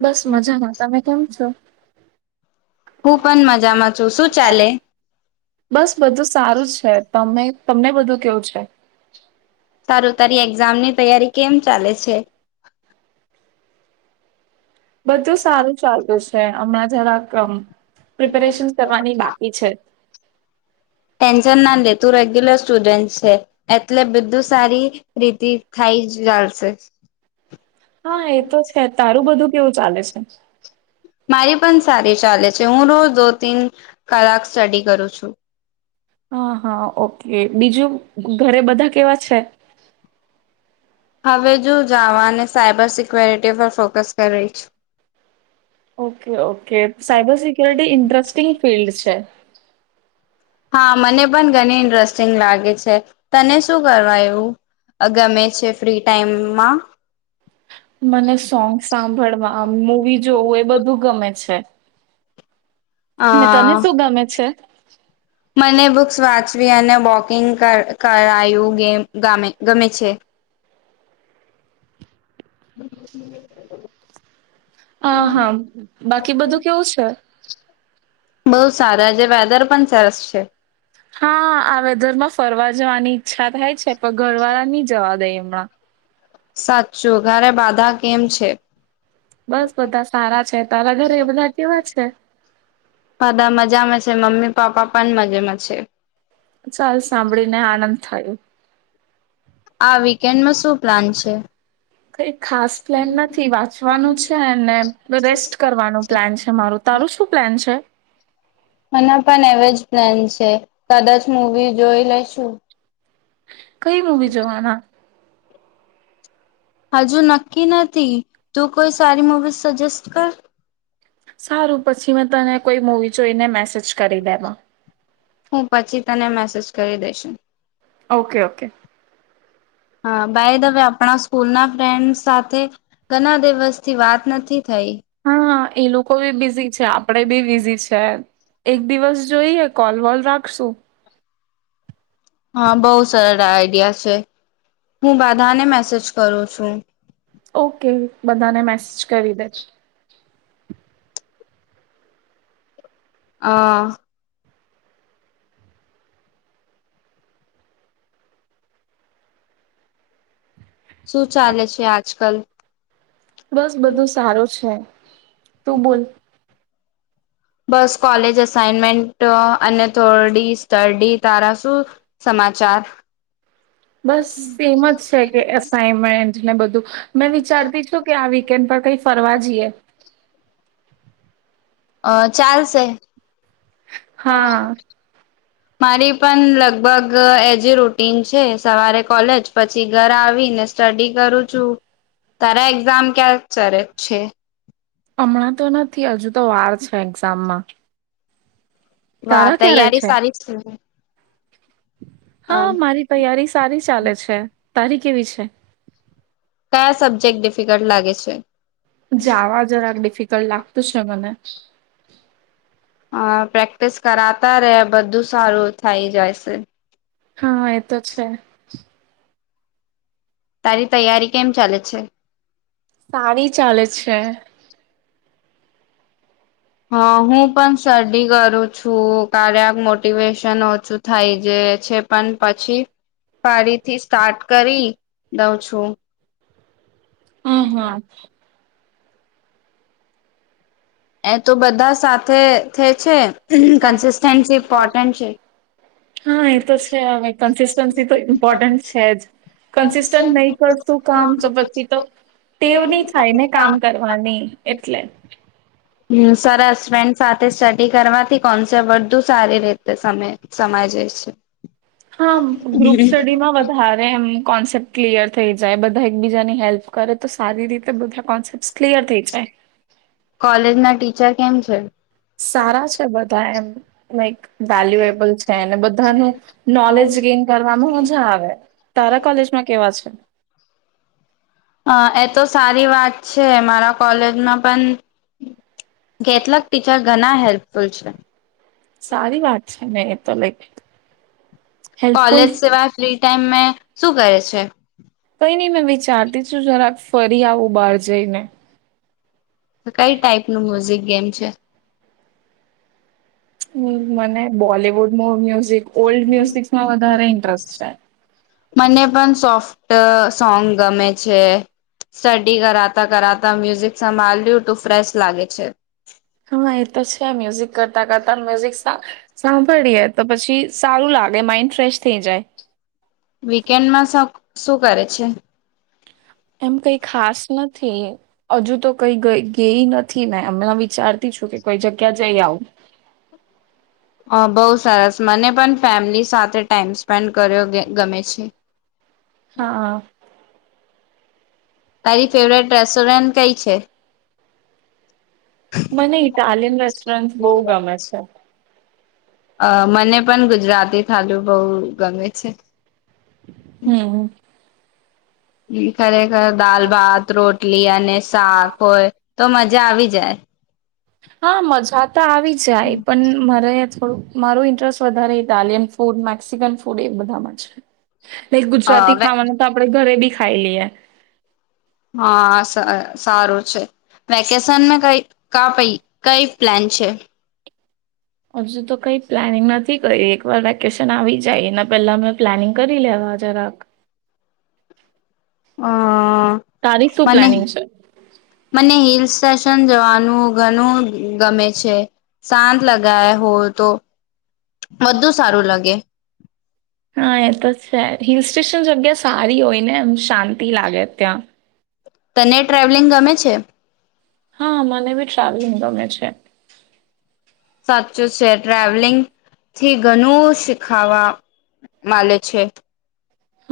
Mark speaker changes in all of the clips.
Speaker 1: બસ મજામાં. તમે કેમ છો?
Speaker 2: હું પણ મજામાં છું. શું ચાલે?
Speaker 1: બસ બધું સારું છે તમે તમને બધું કેવું છે?
Speaker 2: તારું તારી એક્ઝામની તૈયારી કેમ ચાલે છે?
Speaker 1: બધું સારું ચાલતું છે. હમણાં જરાક પ્રિપેરેશન કરવાની બાકી છે.
Speaker 2: ટેન્શન ના લેતું રેગ્યુલર સ્ટુડન્ટ છે. એટલે બધું સારી રીતિ થઈ ચાલશે.
Speaker 1: હા એ તો છે. તારું બધું કેવું ચાલે છે?
Speaker 2: મારી પણ સારી ચાલે છે. હું રોજ દો તીન કલાક સ્ટડી કરું છું.
Speaker 1: હા હા ઓકે. બીજું? ઘરે બધા કેવા છે?
Speaker 2: હવે જો જાવને સાયબર સિક્યોરિટી પર ફોકસ કરી છે.
Speaker 1: Okay okay. Cyber security interesting field છે.
Speaker 2: હા મને પણ ઘણી ઇન્ટરેસ્ટિંગ લાગે છે. તને શું કરવા એવું ગમે છે ફ્રી ટાઈમમાં?
Speaker 1: મને સોંગ સાંભળવા, મુવી જોવું એ બધું. ગમે છે. અને તને
Speaker 2: હા!
Speaker 1: શું ગમે છે
Speaker 2: મને બુક્સ વાંચ. સ્્રીિયાને બોકિંગ કરાયું ગેમ ગમે છે હમ
Speaker 1: હા હા બાકી બધું કેવું છે
Speaker 2: બઉુ સારાજ વેધર પણ સરસ છે
Speaker 1: હા આ વેધર માં ફરવા જવાની ઈચ્છા થાય છે પણ ઘરવાળા ની જવા દઈ હમણાં
Speaker 2: સાચું ઘરે બાધા કેમ છે
Speaker 1: બસ બધા સારા છે તારા ઘરે એ બધા કેવા છે
Speaker 2: બધા મજામાં છે મમ્મી પાપા પણ મજેમાં છે
Speaker 1: ચાલ સાંભળીને આનંદ થયો
Speaker 2: આ વીકેન્ડમાં શું પ્લાન છે
Speaker 1: કઈ ખાસ પ્લેન નથી વાંચવાનું છે અને રેસ્ટ કરવાનું પ્લાન છે મારું તારું શું પ્લાન છે
Speaker 2: મને પણ એવો જ પ્લાન છે કદાચ મવી જોઈ લેશું
Speaker 1: કઈ મૂવી જોવાના
Speaker 2: હજુ નક્કી નથી તું કોઈ સારી મૂવી સજેસ્ટ કર
Speaker 1: સારું પછી મેં તને કોઈ મુવી એને મેસેજ કરી દેમાં
Speaker 2: હું પછી તને મેસેજ કરી દઈશું
Speaker 1: ઓકે ઓકે
Speaker 2: હા ભાઈ હવે આપણા સ્કૂલ ના ફ્રેન્ડ સાથે ઘણા દિવસથી વાત નથી થઈ
Speaker 1: હા એ લોકો બી બિઝી છે આપણેે બી બિઝી છે એક દિવસ જોઈએ કોલ વોલ રાખશું
Speaker 2: હા બહુ સરળ આઈડિયા છે હું બધાને મેસેજ કરું છું
Speaker 1: ઓકે બધાને મેસેજ કરી દેજ [unintelligible]
Speaker 2: આ શું ચાલે છે આજ કલ [unintelligible]
Speaker 1: બસ બધું સારું છે તું બોલ
Speaker 2: બસ કોલેજ અઇનમેન્ટ તો અને થોડી સ્્ટડી તારા શું સમાચાર
Speaker 1: બસ એમ જ છે કે અસાઈનમેન્ટ ને બધું મેં વિચારતી છું કે આ વીકેન્ડ પર કઈ ફરવા જઈએ
Speaker 2: અ ચાલસ હ
Speaker 1: હા
Speaker 2: મારી પણ લગ લગભગ એજ રૂટીન છે સવારે કોલેજ પછી ઘર આવીને સ્ટડી કરું છું તારા એક્ઝામ ક્યાં સર છે
Speaker 1: હમણાં તો નથી હજુ તો વાર છે એક્ઝામમાં
Speaker 2: વાહ
Speaker 1: તારા ક્યારે
Speaker 2: તૈયારી
Speaker 1: છે
Speaker 2: સારી જ
Speaker 1: હા મારી તૈયારી સારી ચાલે છે તારી કેવી છે.
Speaker 2: કયા સબ્જેક્ટ ડિફિકલ્ટ લાગે છે.
Speaker 1: જાવા જરાક ડિફિકલ્ટ લાગ તો શે મને
Speaker 2: હ પ્રેક્ટિસ કરાતા રે બધું સારું થઇ જાય છે.
Speaker 1: હા એતો છે. [inaudible]
Speaker 2: તારી તૈયારી કેમ ચાલે છે.
Speaker 1: સારી ચાલે છે.
Speaker 2: હા હું પણ સ્ટડી કરું છું. ખરાબ મોટિવેશન ઓછું થાય જે છે પણ પછી ફરીથી સ્ટાર્ટ કરી દઉં છું.
Speaker 1: હમ હા
Speaker 2: એ તો બધા સાથે થેય છે.
Speaker 1: હા એ તો છે હવે કન્સિસ્ટન્સી તો ઇમ્પોર્ટન્ટ છે જ કન્સિસ્ટન્ટ નહી કરશું કામ તો પછી તો ટેવ નહી થાય ને કામ કરવાની એટલે
Speaker 2: હમ સરસ બેન સાથે સ્ટડી કરવાથી કોન્સેપ્ટ વધુ સારી રીતે સામે સમાઈ જાય છે.
Speaker 1: હા ગ્રુપ સ્ટડીમાં વધારે એમ કોન્સેપ્ટ ક્લિયર થઈ જાય બધા એકબીજાની હેલ્પ કરે તો સારી રીતે બધા કોન્સેપ્ટ ક્લિયર થઈ જાય
Speaker 2: કોલેજના ટીચર કેમ છે.
Speaker 1: સારા છે બધા એમ મા એક વેલ્યુએબલ છે અને બધાનું નોલેજ ગેન કરવાવામાં મજા. આવે તારા કોલેજમાં કેવા છે.
Speaker 2: હ એ તો સારી વાત છે મારા કોલેજમાં પણ કેટલાક ટીચર ઘના હે એ પણ છે.
Speaker 1: સારી વાત છે ને એ તલિક
Speaker 2: કોલેજ સેવા ફ્રી ટાઈમ શું કરે છે?
Speaker 1: એ ન મેં વિચારતી છું જરા ફરી આવું બહાર જઈને.
Speaker 2: કઈ ટાઈપ નું મ્યુઝિક ગેમ છે.
Speaker 1: હ મને બોલિવુડ મો મ્યુઝિક ઓલ્ડ મ્યુઝિકમાં વધારે ઇન્ટરેસ્ટ છે.
Speaker 2: મને પણ સોફ્ટ સોંગ ગમે છે સ્ટડી કરાતા કરાતા મ્યુઝિક સંભળ્યું તું ફ્રેશ લાગે છે.
Speaker 1: હા એ તો છે જ મ્યુઝિક કરતા કરતા મ્યુઝિક [unintelligible] સાંભળીએે તો પછી સારું લાગે માઈન્ડ ફ્રેશ થઈ જાય.
Speaker 2: વીકેન્ડમાં શ શું કરે છે?
Speaker 1: એમ કઈ ખાસ નથી હજુ તો કઈ ગઈ નથી મે એમણા વિચારતી છું. કોઈ જગ્યા જઈ આવ.
Speaker 2: અ બહુ સરસ મને પણ ફેમિલી સાથે ટાઈમ સ્પેન્ડ કર્યો ગમે છે.
Speaker 1: હા હા
Speaker 2: તારી ફેવરેટ રેસ્ટોરન્ટ કઈ? પછે
Speaker 1: મને ઇટાલિયન રેસ્ટોરન્ટ બહુ ગમે છે.
Speaker 2: અ મને પણ ગુજરાતી થાલુ બહુ ગમે છે.
Speaker 1: હમ
Speaker 2: હમ ખરેખર દાલ ભાત રોટલી અને શાક હોય તો મજા આવી જાય.
Speaker 1: હા, મજા તો આવી જાય પણ મારે એજ થોડું મારું ઇન્ટરેસ્ટ વધારે ઇટાલિયન ફૂડ મેક્સિકન ફૂડ એ બધામાં છે. લાઈક ગુજરાતી
Speaker 2: હવે
Speaker 1: ખાવાનું તો આપડે ઘરે બી ખાઈ લિયે.
Speaker 2: હા સારું છે વેકેશનમાં કઈ કા પઈ કઈ પ્લાન છે?
Speaker 1: હજુ તો કઈ પ્લાનિંગ નથી કરી એક વાર વેકેશન આવી જાય એના પહેલા અમે પ્લાનિંગ કરી લેવા જરાક.
Speaker 2: હાઆ.
Speaker 1: તારી શું
Speaker 2: મને
Speaker 1: પ્લાનિંગ છે
Speaker 2: મને હિલ્સ અજ સન જવાનું ઘણું ગમે છે. શાંત લગયા હો તો બધુ સારું લગે.
Speaker 1: હા એતો જ તે હિલ સ્ટેશન જગ્યા સારી હોય ને એમ શાંતિ લાગે ત્યાં.
Speaker 2: તને એ ટ્રાવેલિંગ ગમે છે?
Speaker 1: હા મને બી ટ્રાવેલિંગ ગમે છે.
Speaker 2: સાચું છે ટ્રાવેલિંગ થી ઘણું શીખાવા માલે છે.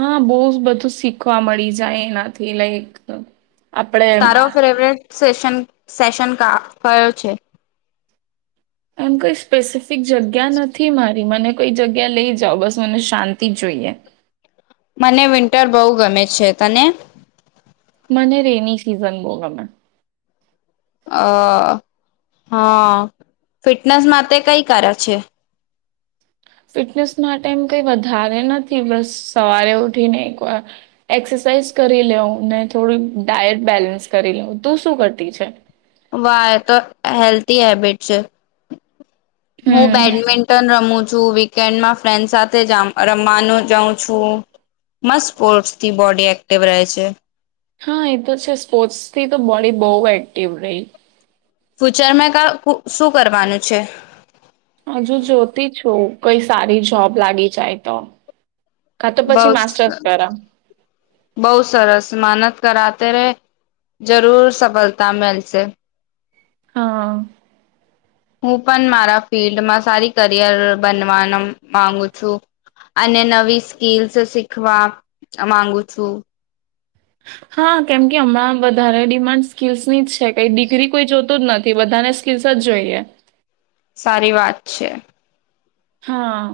Speaker 1: હા, બહુજ બધું શીખવા મળી જાય એનાથી લઈક અહ
Speaker 2: તારો ફેવેરેટ સેશન સેશન કા કયો છે.
Speaker 1: કઈ સ્પેસિફ જગ્યા નથી મારી મને કઈ જગ્યા લઈ જા બસ મને શાંતિ જોઈએ.
Speaker 2: મને વિન્ટર બહુ ગમે છે. તને?
Speaker 1: મને રેની સીઝન બહુ ગમે.
Speaker 2: અહ હા ફિટનેસ માટે કઈ કરે છે?
Speaker 1: ફિટનેસ માટે એમ કઈ વધારે નથી બસ સવારે ઉઠીને એકવાર એક્સરસાઇઝ કરી લેવું ને થોડી ડાયટ બેલેન્સ કરી લેવું. તું શું કરતી છે?
Speaker 2: વાહ એ તો હેલ્થી હેબિટ છે. હું
Speaker 1: હમ
Speaker 2: બેડમિંન્ટન રમું છું. વિકેન્ડ માં ફન્ડ સાથે જામ રમવાનું જાઉં છું મસ્ત સ્પોર્ટથી બોડી એક્ટિવ રહે છે.
Speaker 1: હા એ તો છે સ્પોર્ટ્સ થી તો બોડી બહુ એક્ટિવ રહી.
Speaker 2: ફ્યુચર મે કા કો શું કરવાનું છે?
Speaker 1: હજુ જોતી છું કઈ સારી જોબ લાગી જાય તો. કા તો
Speaker 2: બહુ
Speaker 1: પછી માસ્ટર્સ
Speaker 2: સરસ.
Speaker 1: કરા
Speaker 2: બહુ સરસ માનત કરાતે રહે જરૂર સફળતા મેલશે.
Speaker 1: હા.
Speaker 2: હું પણ મારા ફિલ્ડમાં સારી કરિયર બનવાનમ માંગુ છું. અને નવી સ્કીલસ શીખવા માંગુ છું.
Speaker 1: હા, કેમ કે હમણાં વધારે ડિમાન્ડ સ્કીલ્સ નીજ થઈ ગઈ. ડિગ્રી કોઈ જોતો જ નથ થી બધાને સ્કીસ જ જોઈએ
Speaker 2: સારી વાત છે
Speaker 1: હા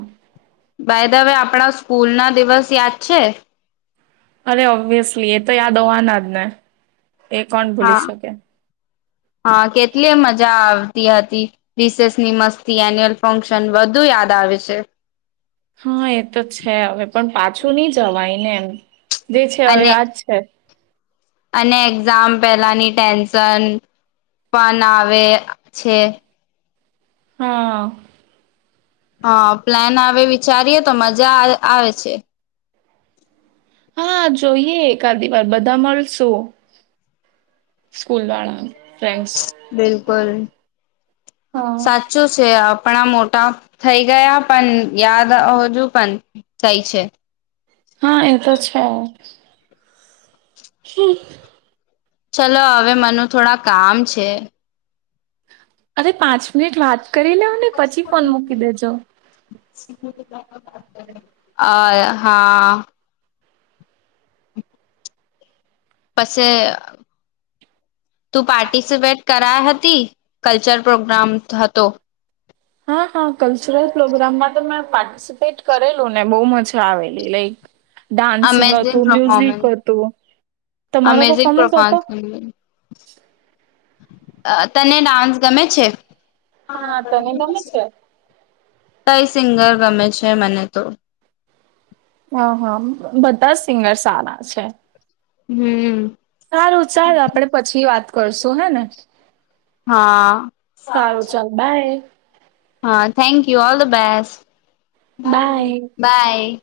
Speaker 2: ભાઈદવે આપણા સ્કૂલ ના દિવસ યાદ છે
Speaker 1: અરે ઓબ્વિયસલી એ તો યાદ હોવાના જ ને એ કોણ ભૂલી
Speaker 2: હા
Speaker 1: શકે
Speaker 2: હા કેટલી મજા આવે રસેસની મસ્તી એન્યુઅલ ફંક્શન વધુ યાદ આવે છે
Speaker 1: હા એ તો છે હવે પણ પાછું નઈ જવાય ને એમ જે છે હવે
Speaker 2: અને
Speaker 1: યાદ છે
Speaker 2: અને એક્ઝામ પેલાની ટેન્શન પણ આવે છે
Speaker 1: હા
Speaker 2: હા પ્લાન આવે વિચારીએ તો મજા આવે છે
Speaker 1: હા જોઈએ એકા દિવાર બધા મળશું સ્કૂલ વાળા ફ્રેન્ડ્સ.
Speaker 2: બિલકુલ,
Speaker 1: હા.
Speaker 2: સાચું છે આપ આપણા મોટા થઈ ગયા પણ યાદ આવજુ પણ થાય છે.
Speaker 1: હા, એતો છે. [unintelligible]
Speaker 2: ચલો હવે મનુ થોડા કામ છે.
Speaker 1: અરે પાંચ મિનિટ વાત કરી લેવને પછી ફોન મૂકી દેજો.
Speaker 2: અ હા. પચે [inaudible] તું પાર્ટિસિપેટ કરાઈ હતી કલ્ચર પ્રોગ્રામ હતો.
Speaker 1: હા હા, કલ્ચરલ પ્રોગ્રામમાં તો મે પાર્ટિસિપેટ કરેલુંને બો મજા આવેલી લાઈક ડાન્સિંગ
Speaker 2: અમેઝિંગ
Speaker 1: હતું, મ્યુઝિક
Speaker 2: પરફોર્મન્સ
Speaker 1: હતું, તમારો
Speaker 2: અમેઝિંગ
Speaker 1: પફોમન્સ હતો.
Speaker 2: પરફોર્મન્સ તને ડાન્સ ગમે છે?
Speaker 1: હા તને ગમે છે
Speaker 2: [inaudible] કઈ સિંગર ગમે છે? મને તો
Speaker 1: હા હા, બધાં સિંગર સારા છે.
Speaker 2: હમ.
Speaker 1: સારું ચાલ આપડે પછી વાત કરશું હેને,
Speaker 2: હા
Speaker 1: સારું ચાલ બાય.
Speaker 2: હા thank all the best. Bye by.